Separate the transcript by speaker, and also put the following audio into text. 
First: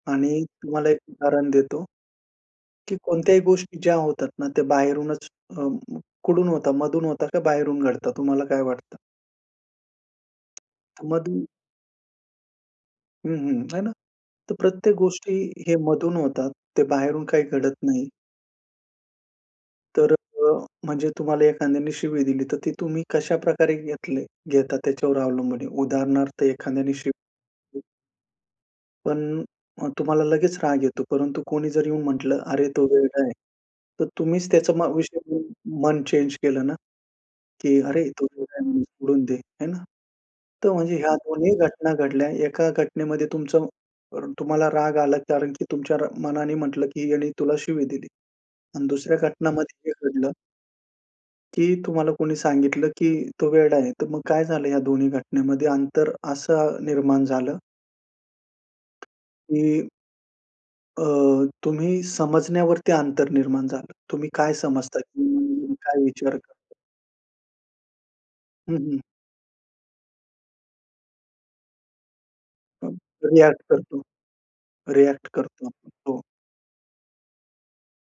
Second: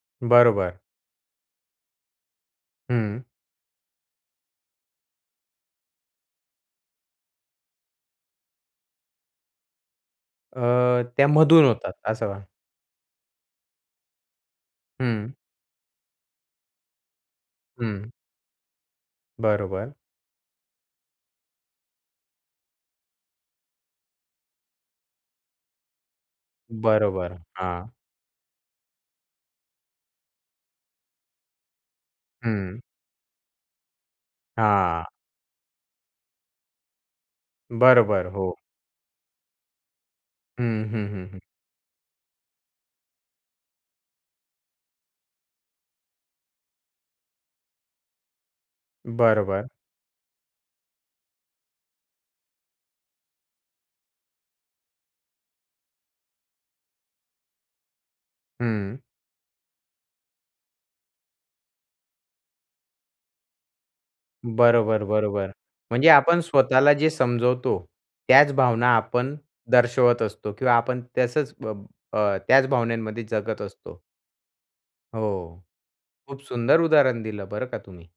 Speaker 1: आणि
Speaker 2: बरोबर.
Speaker 1: तुम्हाला एक उदाहरण देतो. की
Speaker 2: हं.
Speaker 1: कोणत्याही गोष्टी ज्या होतात ना. ते बाहेरूनच अ कुठून होता मधून होता का बाहेरून घडतात तुम्हाला काय वाटतं?
Speaker 2: अ,
Speaker 1: त
Speaker 2: त्या
Speaker 1: मधून
Speaker 2: मधूळ होतात असं.
Speaker 1: हं, हं. आहे ना. तर प्रत्येक
Speaker 2: हं.
Speaker 1: गोष्टी हे मधून होतात. ते बाहेरून काही घडत नाही.
Speaker 2: हं. बरोबर.
Speaker 1: तर अ, म्हणजे तुम्हाला एखाद्याने शिवी दिली, तर ती तुम्ही कशा प्रकारे घेतले घेता त्याच्यावर अवलंबून आहे. उदाहरणार्थ एखाद्याने शिवी
Speaker 2: बरोबर,
Speaker 1: दिली
Speaker 2: हां.
Speaker 1: पण अ, तुम्हाला लगेच राग येतो. परंतु कोणी जर येऊन म्हटलं "अरे
Speaker 2: हं.
Speaker 1: तो वेडा आहे" तर तुम्हीच त्याचा मग
Speaker 2: हां.
Speaker 1: विषय घेऊन, मन चेंज केलं ना, की अरे तो
Speaker 2: बरोबर,
Speaker 1: वेडा
Speaker 2: हो.
Speaker 1: आहे म्हणून सोडून दे आहे ना.
Speaker 2: हं,
Speaker 1: तर म्हणजे
Speaker 2: हं,
Speaker 1: ह्या
Speaker 2: हं, हं.
Speaker 1: दोन्ही घटना घडल्या एका घटनेमध्ये तुमचं तुम्हाला राग आला कारण की तुमच्या मनाने म्हटलं की ह्यानी तुला शिवी दिली आणि दुसऱ्या
Speaker 2: बरोबर.
Speaker 1: घटनामध्ये हे घडलं. की तुम्हाला कोणी सांगितलं, की "तो वेडा आहे." तर मग काय झालं या दोन्ही घटनेमध्ये अंतर असं निर्माण झालं
Speaker 2: हं.
Speaker 1: की अ, तुम्ही समजण्यावरती अंतर निर्माण झालं. तुम्ही काय समजता?
Speaker 2: बरोबर, बरोबर.
Speaker 1: तुम्ही काय
Speaker 2: म्हणजे
Speaker 1: विचार
Speaker 2: आपण
Speaker 1: करता?
Speaker 2: स्वतःला जे समजवतो. त्याच
Speaker 1: हं,
Speaker 2: भावना
Speaker 1: हं.
Speaker 2: आपण दर्शवत असतो किंवा आपण तसच अ, अ, त्याच
Speaker 1: हं,
Speaker 2: भावनांमध्ये
Speaker 1: रिएक्ट
Speaker 2: जगत
Speaker 1: करतो
Speaker 2: असतो.
Speaker 1: रिएक्ट
Speaker 2: हो.
Speaker 1: करतो. हो.
Speaker 2: खूप सुंदर उदाहरण दिलं बरं का तुम्ही.